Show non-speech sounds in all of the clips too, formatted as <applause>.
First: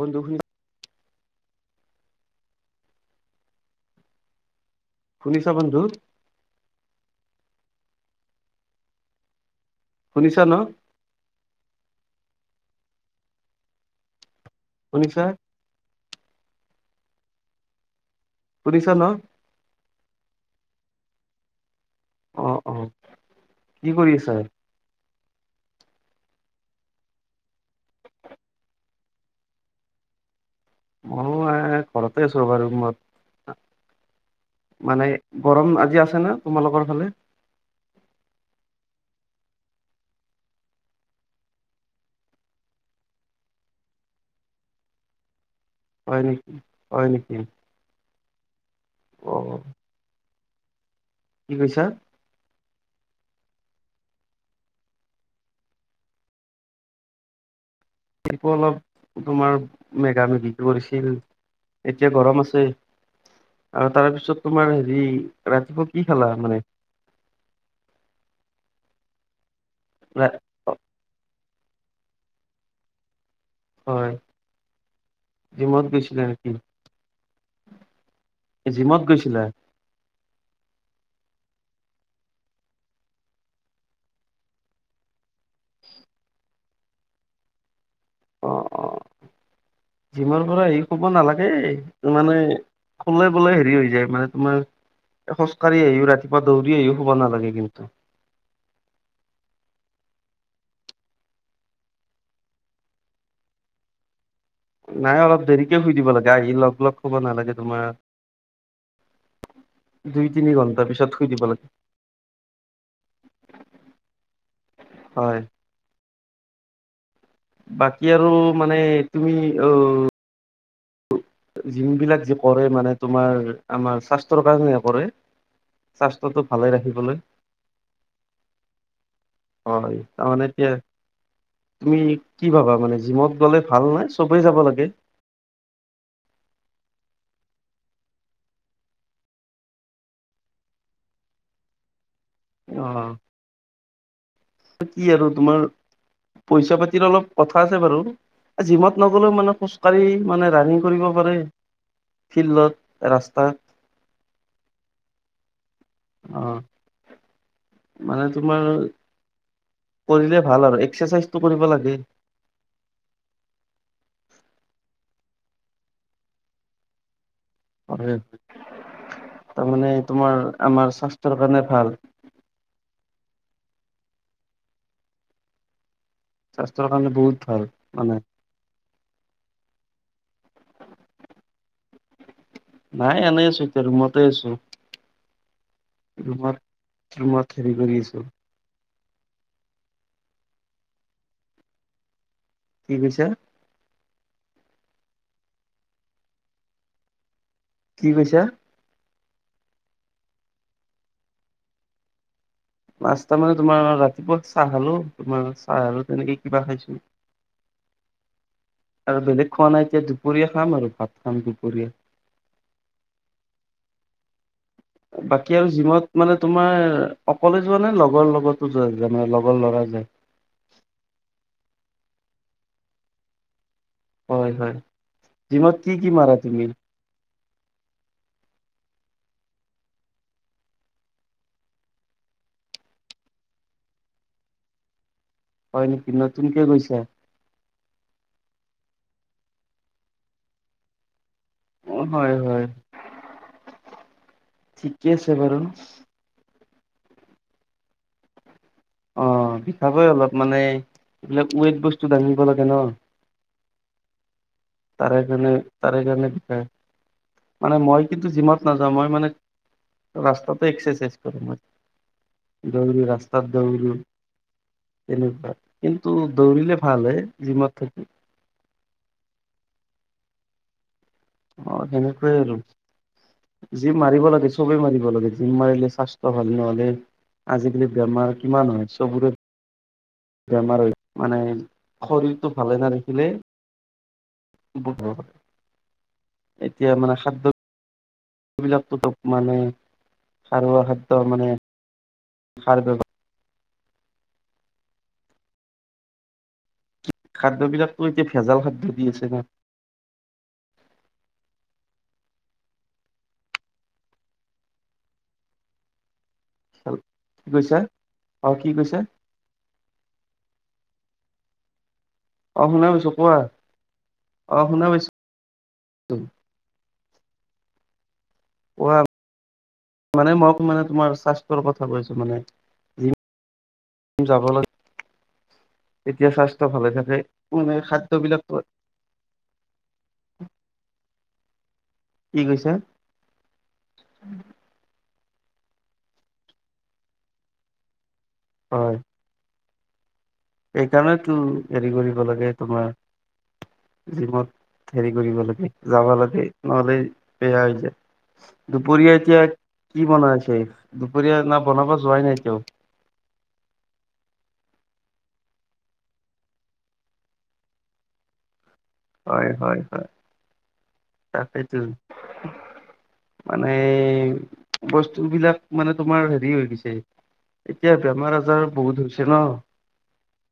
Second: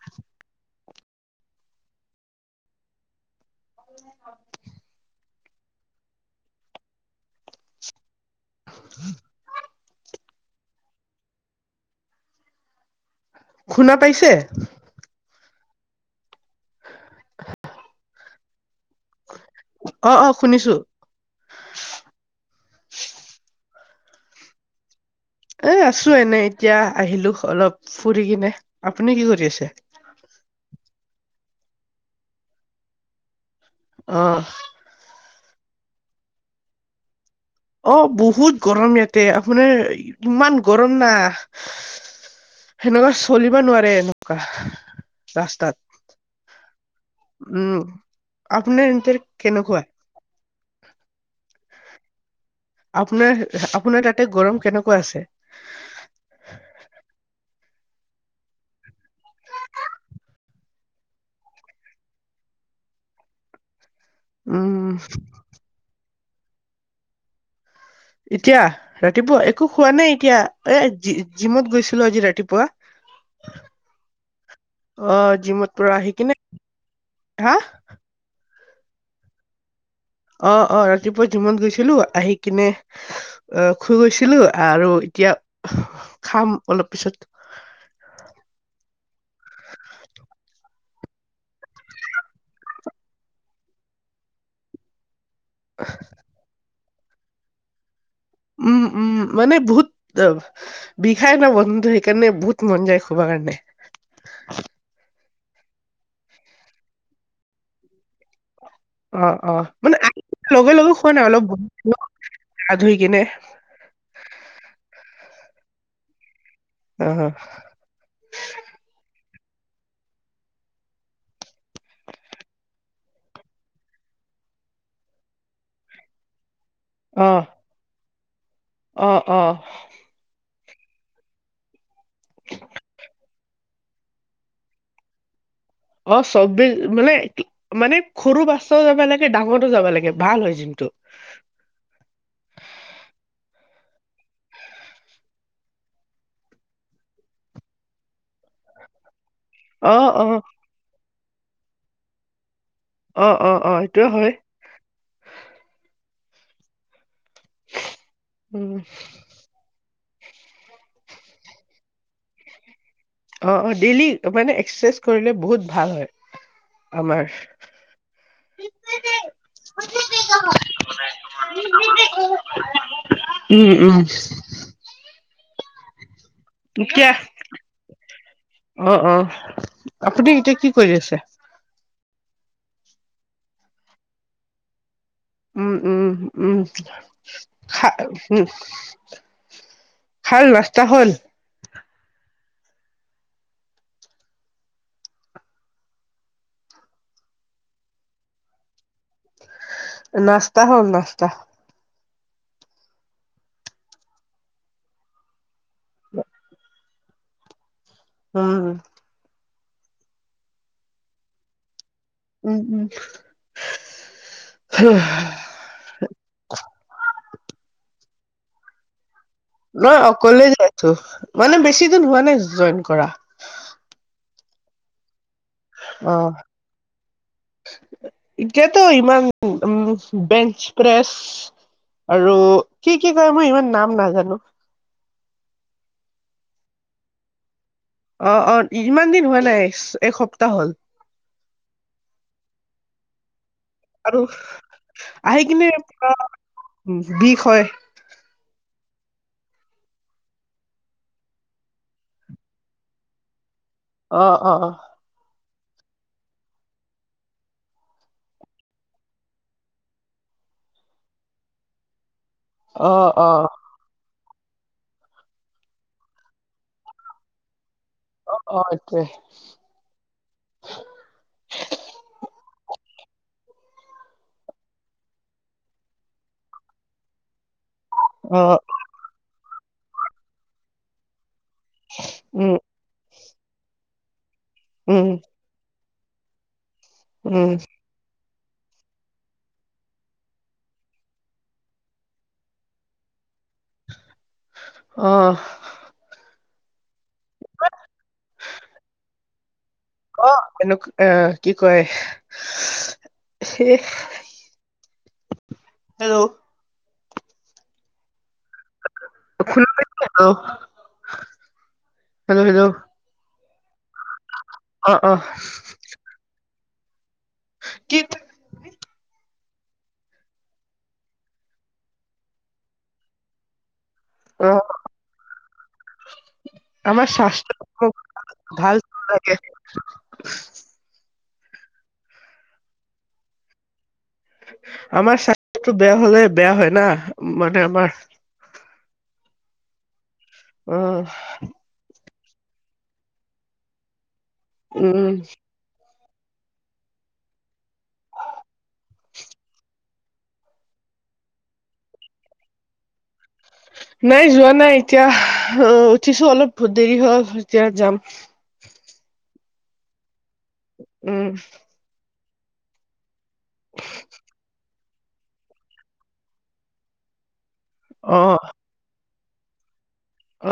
বন্ধু শুনি <unintelligible> শুনিছা, বন্ধু? <inaudible> শুনিছা, ন'? শুনা পাইছে? শুনিছা? শুনিছা ন? অ', অ', শুনিছো। অ', অ', কি কৰি আছা? এ আছো এনে এতিয়া আহিলো অলপ ফুৰি কিনে, আপুনি কি কৰি আছে? মই ঘৰতে আছো ৰবা ৰুমত। অ। মানে গৰম আজি আছে ন তোমালোকৰ ফালে? অ', বহুত গৰম ইয়াতে আপোনাৰ ইমান গৰম না সেনেকুৱা চলিব নোৱাৰে এনেকুৱা, ৰাস্তাত। হয় নেকি, হয় নেকি? উম, আপোনাৰ ইনতেৰ অ কেনেকুৱা? কি কৈছা? আপোনাৰ আপোনাৰ তাতে গৰম কেনেকুৱা আছে? সেটো অলপ তোমাৰ মেগা মেগি কৰিছিল। এতিয়া গৰম আছে আৰু তাৰপিছত তাৰপিছত তোমাৰ উম, হেৰি ৰাতিপুৱা কি খালা মানে? এতিয়া ৰাতিপুৱা একো হোৱা নাই ৰা- এতিয়া ই জিমত গৈছিলো আজি ৰাতিপুৱা। হয় অ জিমত পৰা আহি গৈছিলা কিনে, নেকি হা? জিমত গৈছিলা? অ অ ৰাতিপুৱা জিমত গৈছিলো আহি কিনে আহ খুই গৈছিলো আৰু এতিয়া খাম অলপ পিছত। অ অ, জিমৰ পৰা আহি শুব নালাগে মানে সুলেনবোলে হেৰি হৈ যায় মানে তোমাৰ খোজকাঢ়ি আহিও ৰাতিপুৱা দৌৰি আহিও শুব নালাগে কিন্তু। উম উম মানে বহুত বিষাই ন বন্ধুটো সেইকাৰণে বহুত মন যায় শুব কাৰণে। নাই অলপ দেৰিকে শুই দিব লাগে আহি লগ লগ শুব নালাগে তোমাৰ। অ অ দুই তিনি <unintelligible> ঘন্টাৰ লগেলগে পিছত শুৱা নাই, শুই দিব অলপ লাগে <unintelligible> গা ধুই কিনে। হয়। অ হ। বাকী আৰু মানে তুমি অ জিমবিলাক যে কৰে মানে তোমাৰ আমাৰ স্বাস্থ্যৰ কাৰণেহে কৰে। স্বাস্থ্যটো ভালে ৰাখিবলৈ। অ অ অ। হয় তাৰমানে এতিয়া তুমি কি ভাবা মানে জিমত গ'লে ভাল নাই, চবেই যাব লাগে। অ চব মানে মানে সৰু বাচ্ছাও যাব লাগে ডাঙৰো যাব লাগে ভাল হয় জিমটো। অ। কি আৰু তোমাৰ পইচা পাতিৰ অলপ কথা আছে বাৰু। জিমত নগ'লেও মানে অ খোজকাঢ়ি অ মানে ৰানিং কৰিব পাৰে ফিল্ডত। অ অ ৰাস্তাত। অ এইটোয়ে হয়। অ, মানে তোমাৰ উম কৰিলে ভাল আৰু এক্সাৰচাইজটো কৰিব লাগে। অ অ ডেইলি মানে এক্সাৰচাইজ কৰিলে বহুত ভাল হয় আমাৰ। হয় তাৰমানে তোমাৰ আমাৰ স্বাস্থ্যৰ কাৰণে ভাল। উম উম স্বাস্থ্যৰ কাৰণে এতিয়া বহুত ভাল মানে অ অ আপুনি এতিয়া কি কৰি আছে? নাই এনেই আছো এতিয়া ৰুমতে আছো। উম উম ৰুমত উমা ৰুমত হেৰি খা কৰি আছো উম ভাল ৰাস্তা হ'ল কি কৈছা কি কৈছা নাস্তা হ'ল নাস্তা নাস্তা মানে তোমাৰ ৰাতিপুৱা চাহ খালো তোমাৰ চাহ আৰু তেনেকে কিবা খাইছো। উম। আৰু বেলেগ খোৱা নাই এতিয়া দুপৰীয়া খাম আৰু ভাত খাম দুপৰীয়া। উম উম আহ বাকী আৰু জিমত মানে তোমাৰ অকলে যোৱা নে লগৰ লগত <unintelligible> লগৰ লগত মই অকলে যাই আছো মানে বেছি দিন হোৱা নাই জইন কৰা হয় হয় জিমত কি কি অ', মাৰা তুমি এতিয়াতো ইমান উম বেঞ্চ প্ৰেছ- আৰু কি কি কয় মই ইমান নাম নাজানো হয় নেকি নতুনকে গৈছা অ অ ইমান দিন হোৱা নাই এসপ্তাহ হল অ হয় হয় আৰু ঠিকে আছে আহি বাৰু কিনে পুৰা বিষ হয় অ বিষাবৈ অলপ মানে এইবিলাক ওৱেট বস্তু দাঙিব লাগে ন অ অ তাৰে কাৰণে তাৰে কাৰণে বিষায় মানে মই কিন্তু জিমত নাযাওঁ মই মানে ৰাস্তাটে এক্সাৰচাইজ কৰো মই দৌৰি অ', অ', ৰাস্তাত দৌৰি তেনেকুৱা কিন্তু দৌৰিলে ভাল হে জিমত থাকি অ তাকে অ সেনেকুৱাই আৰু জিম মাৰিব লাগে চবেই মাৰিব লাগে জিম মাৰিলে স্বাস্থ্য ভাল নহলে আজিকালি বেমাৰ অ', কিমান হয় চবৰে বেমাৰ হয় মানে শৰীৰটো উম, ভালে নাৰাখিলে উম, বৰবাদ এতিয়া মানে উম, খাদ্য সেইবিলাক দৰব মানে সাৰুৱা খাদ্য মানে সাৰ ব্যৱহাৰ অ খাদ্য বিলাকতো এতিয়া ভেজাল খাদ্য দি আছে না ক অ এনেক অহ কি কয় এ হেল্ল' হেল্ল কি কৈছা অ কি কৈছা শুনা নাই পোৱা জানো অ শুনা পাইছো কোৱা অ শুনা পাইছো কি? পোৰা মানে মই মানে তোমাৰ স্বাস্থ্যৰ কথা কৈছো মানে। যাব অ লাগে। এতিয়া স্বাস্থ্য ভালে আমাৰ স্বাস্থ্য মানে খাদ্য বিলাক <inaudible> কি কৈছে? আমাৰ স্বাস্থ্যটো বেয়া হলে বেয়া হয় ন মানে আমাৰ হয়। অ এই কাৰণেটো হেৰি কৰিব লাগে তোমাৰ জিমত উম হেৰি কৰিব লাগে যাব লাগে নহলে বেয়া হৈ যায়। দুপৰীয়া এতিয়া কি বনাই আছে দুপৰীয়া না বনাব যোৱাই নাই এতিয়াওঁ? নাই যোৱা নাই এতিয়া অ উঠিছো অলপ বহুত দেৰি হল এতিয়া যাম। হয়, হয়, হয়। উম তাকেইতো মানে। বস্তু বিলাক মানে তোমাৰ হেৰি হৈ গৈছে এতিয়া অ বেমাৰ আজাৰ বহুত হৈছে ন।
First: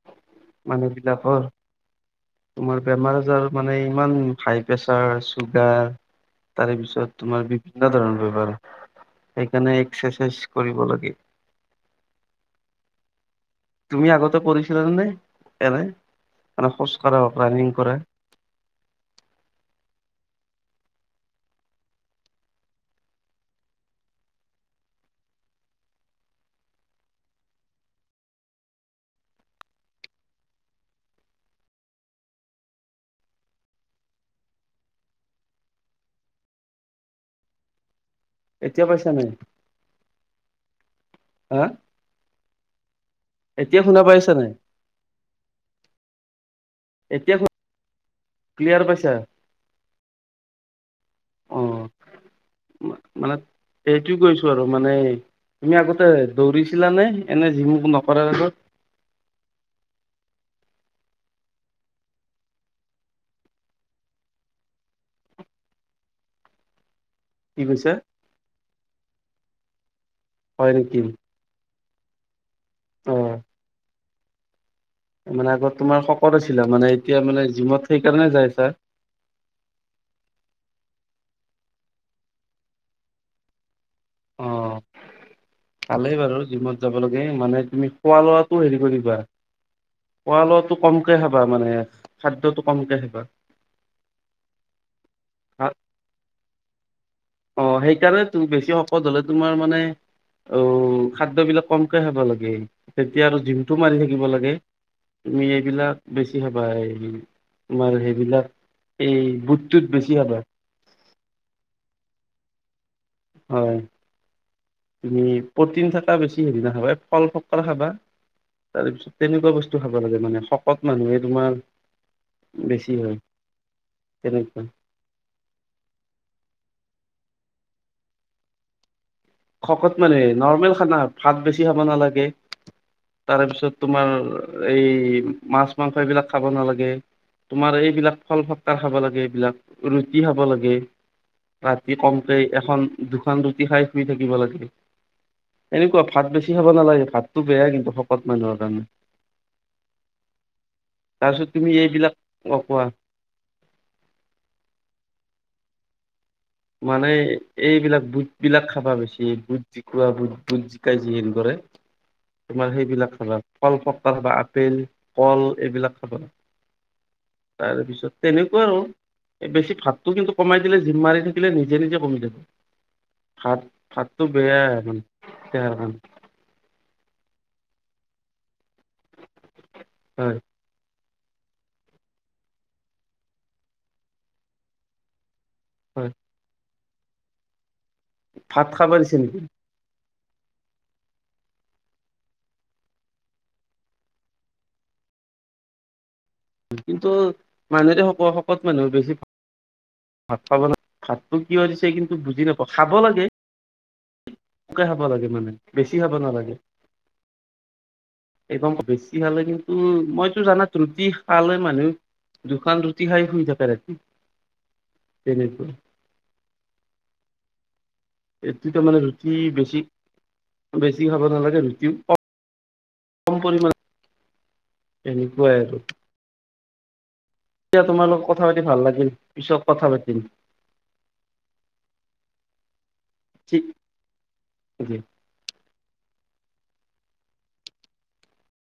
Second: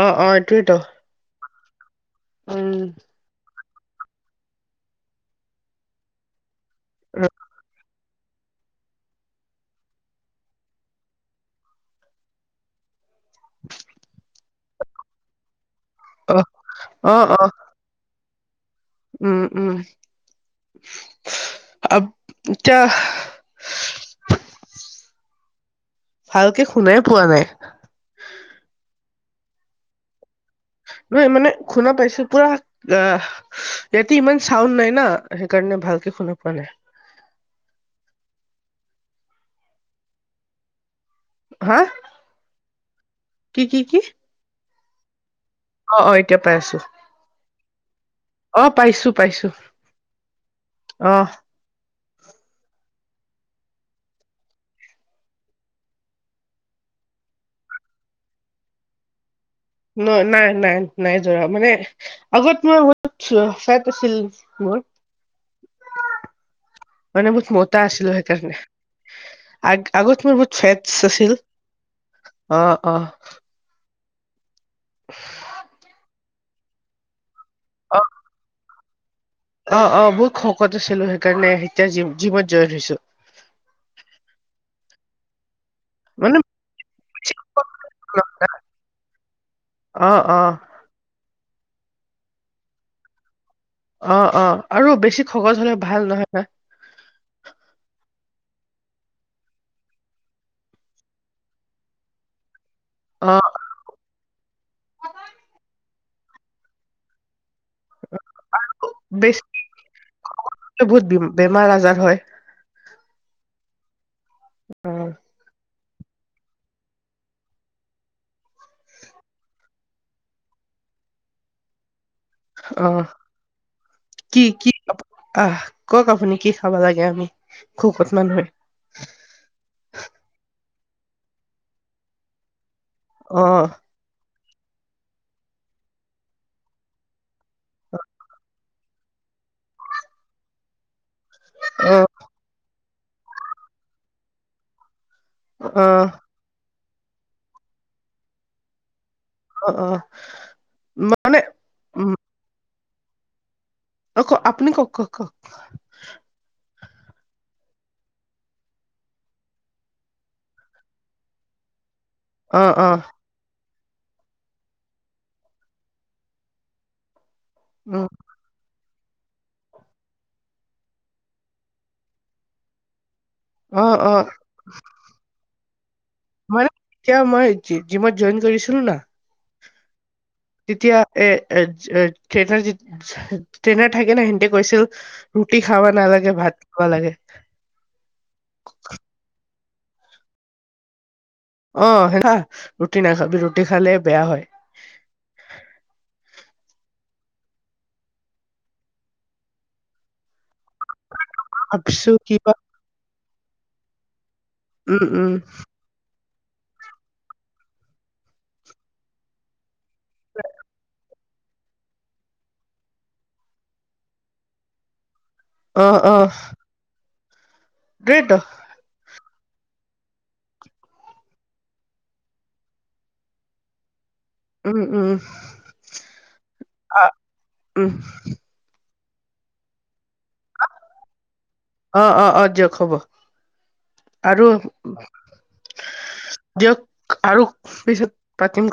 অ এইটোৱেইত। এইবিলাকৰ তোমাৰ বেমাৰ আজাৰ মানে ইমান হাই প্ৰেচাৰ চুগাৰ তাৰে পিছত তোমাৰ বিভিন্ন ধৰণৰ বেমাৰ। সেইকাৰণে এক্সাৰচাইজ কৰিব লাগে। <inaudible> তুমি আগতে কৰিছিলানে এনে অ মানে অ খোজকঢ়া অ ৰাণিং কৰা? উম উম। <inaudible> ভালকে শুনাই পোৱা নাই। নহয় মানে শুনা পাইছো পুৰা আহ ইয়াতে ইমান চাউণ্ড নাই না সেইকাৰণে ভালকে শুনা পোৱা নাই। এতিয়া পইচা নাই? হা কি কি এতিয়া কি? শুনা পাইছা নাই অ' অ' এতিয়া পাই আছোঁ। এতিয়া অ' ক্লিয়াৰ পাইছো পাইছা পাইছো আহ। অ' মানে এইটো কৈছো আৰু মানে তুমি আগতে দৌৰিছিলা নে এনে জিম নকৰাৰ আগত? ন নাই নাই নাই দৈৰা মানে আগত মোৰ ফেট আছিল মোৰ। <inaudible> মানে বহুত মতা কৈছা আছিলো সেইকাৰণে আগ আগত মোৰ বহুত হয় নেকি ফেটচ আছিল। অ অ। মানে আগত তোমাৰ শকত আছিলা মানে এতিয়া মানে জিমত অ সেইকাৰণে যাই ছাৰ। অ' অ' মই শকত আছিলো সেইকাৰণে এতিয়া জিম জিমত জইন হৈছো। অ'। ভালেই মানে বাৰু জিমত যাব লাগে মানে তুমি খোৱা লোৱা তটো হেৰি কৰিবা অ অ খোৱা লোৱাত টো কমকে খাবা মানে খাদ্যত টো কমকে খাবা। অ'অ' আৰু বেছি সহজ হলে ভাল নহয় না। অ'সেইকাৰণে তো বেছি শকত হলে তোমাৰ মানে অ' খাদ্য বিলাক কমকে খাব লাগে। তেতিয়া অ আৰু জিমটো মাৰি থাকিব লাগে। তুমি এইবিলাক বেছি খাবা <unintelligible> তোমাৰ সেইবিলাক এই বেছি বুট টোত বেছি হাবা <unintelligible> বহুত বিম বেমাৰ আজাৰ হয়। হয়। অ তুমি প্ৰটিন থকা বেছি হেৰি নাখাবা এই ফল ফ ফল খাবা তাৰপিছত তেনেকুৱা বস্তু খাব লাগে মানে শকত মানুহে তোমাৰ বেছি অ', হয় কি তেনেকুৱা কি <unintelligible> আহ কওঁক আপুনি কি খাব লাগে আমি খুকত মানুহে খকত মানে নৰ্মেল খানা ভাত বেছি খাব নালাগে, অ তাৰে পিছত তোমাৰ এই মাছ মাংস এইবিলাক খাব নালাগে। তোমাৰ এইবিলাক ফল ফতকাৰ খাব লাগে এইবিলাক ৰুটি খাব লাগে। অ ৰাতি কমকে এখন দুখন ৰুটি খাই শুই থাকিব লাগে। অ এনেকুৱা ভাত বেছি খাব নালাগে ভাতটো বেয়া কিন্তু শকত মানুহৰ কাৰণে। অ', অ', মা নে তাৰপিছত তুমি এইবিলাক অ', কোৱা অ', ক আপুনি কওঁক কক কক মানে এই এইবিলাক বুট বিলাক খাবা বেছি বুট জিকোৱা বুট বুট জিকাই যি হেৰি কৰে অ তোমাৰ অ সেইবিলাক খাবা। ফল ফটকা খাবা আপেল, কল এইবিলাক খাবা। উম তাৰপিছত তেনেকুৱা অ', এ, বেছি ভাতটো কিন্তু কমাই দিলে জিম মাৰি থাক কিলে নিজে নিজে কমি যাব ভাত অ অ ভাতটো বেয়াই মানে দেহাৰ কাৰণে। মই তিয়া মই জি জিমত জইন কৰিছিলোঁ না হয়। তিতিয়া এ, এটচ এ, <unintelligible> ট্ৰেইনাৰ থাকে না সেন্তে কৈছিল ৰুটি খাবা হয় নালাগে ভাত খাব লাগে। ভাত খাব দিছে নি? অ', সেইয়া ৰুটি নাখাবি ৰুটি খালে বেয়া হয়। কিন্তু মানু যদি শক শকত মানুহ বেছি ভাত খাব ন ভাতটো কিয় দিছে ভাবিছো কিন্তু বুজি কিবা নাপাওঁ খাব লাগে <unintelligible> খাব উম লাগে উম মানে। বেছি খাব নালাগে এগম্ব বেছি খালে কিন্তু উম, মইতো জানাত ৰুটি আলে মানুহ দুখন ৰুটি খাই শুই থাকে ৰাতি তেনেকৈ অ', অ'। <unintelligible> <unintelligible> মানে ৰুটি বেছি বেছি খাব নালাগে ৰুটিও ক কম পৰিমাণ উম উম, আ তিয়া তোমাৰ <unintelligible> কথা পাতি ভাল লাগিল পিছক কথা পাতিম। অ', অ', অ', দিয়ক হ'ব ঠিক আৰু আছে দিয়ক আৰু পিছত পাতিম ক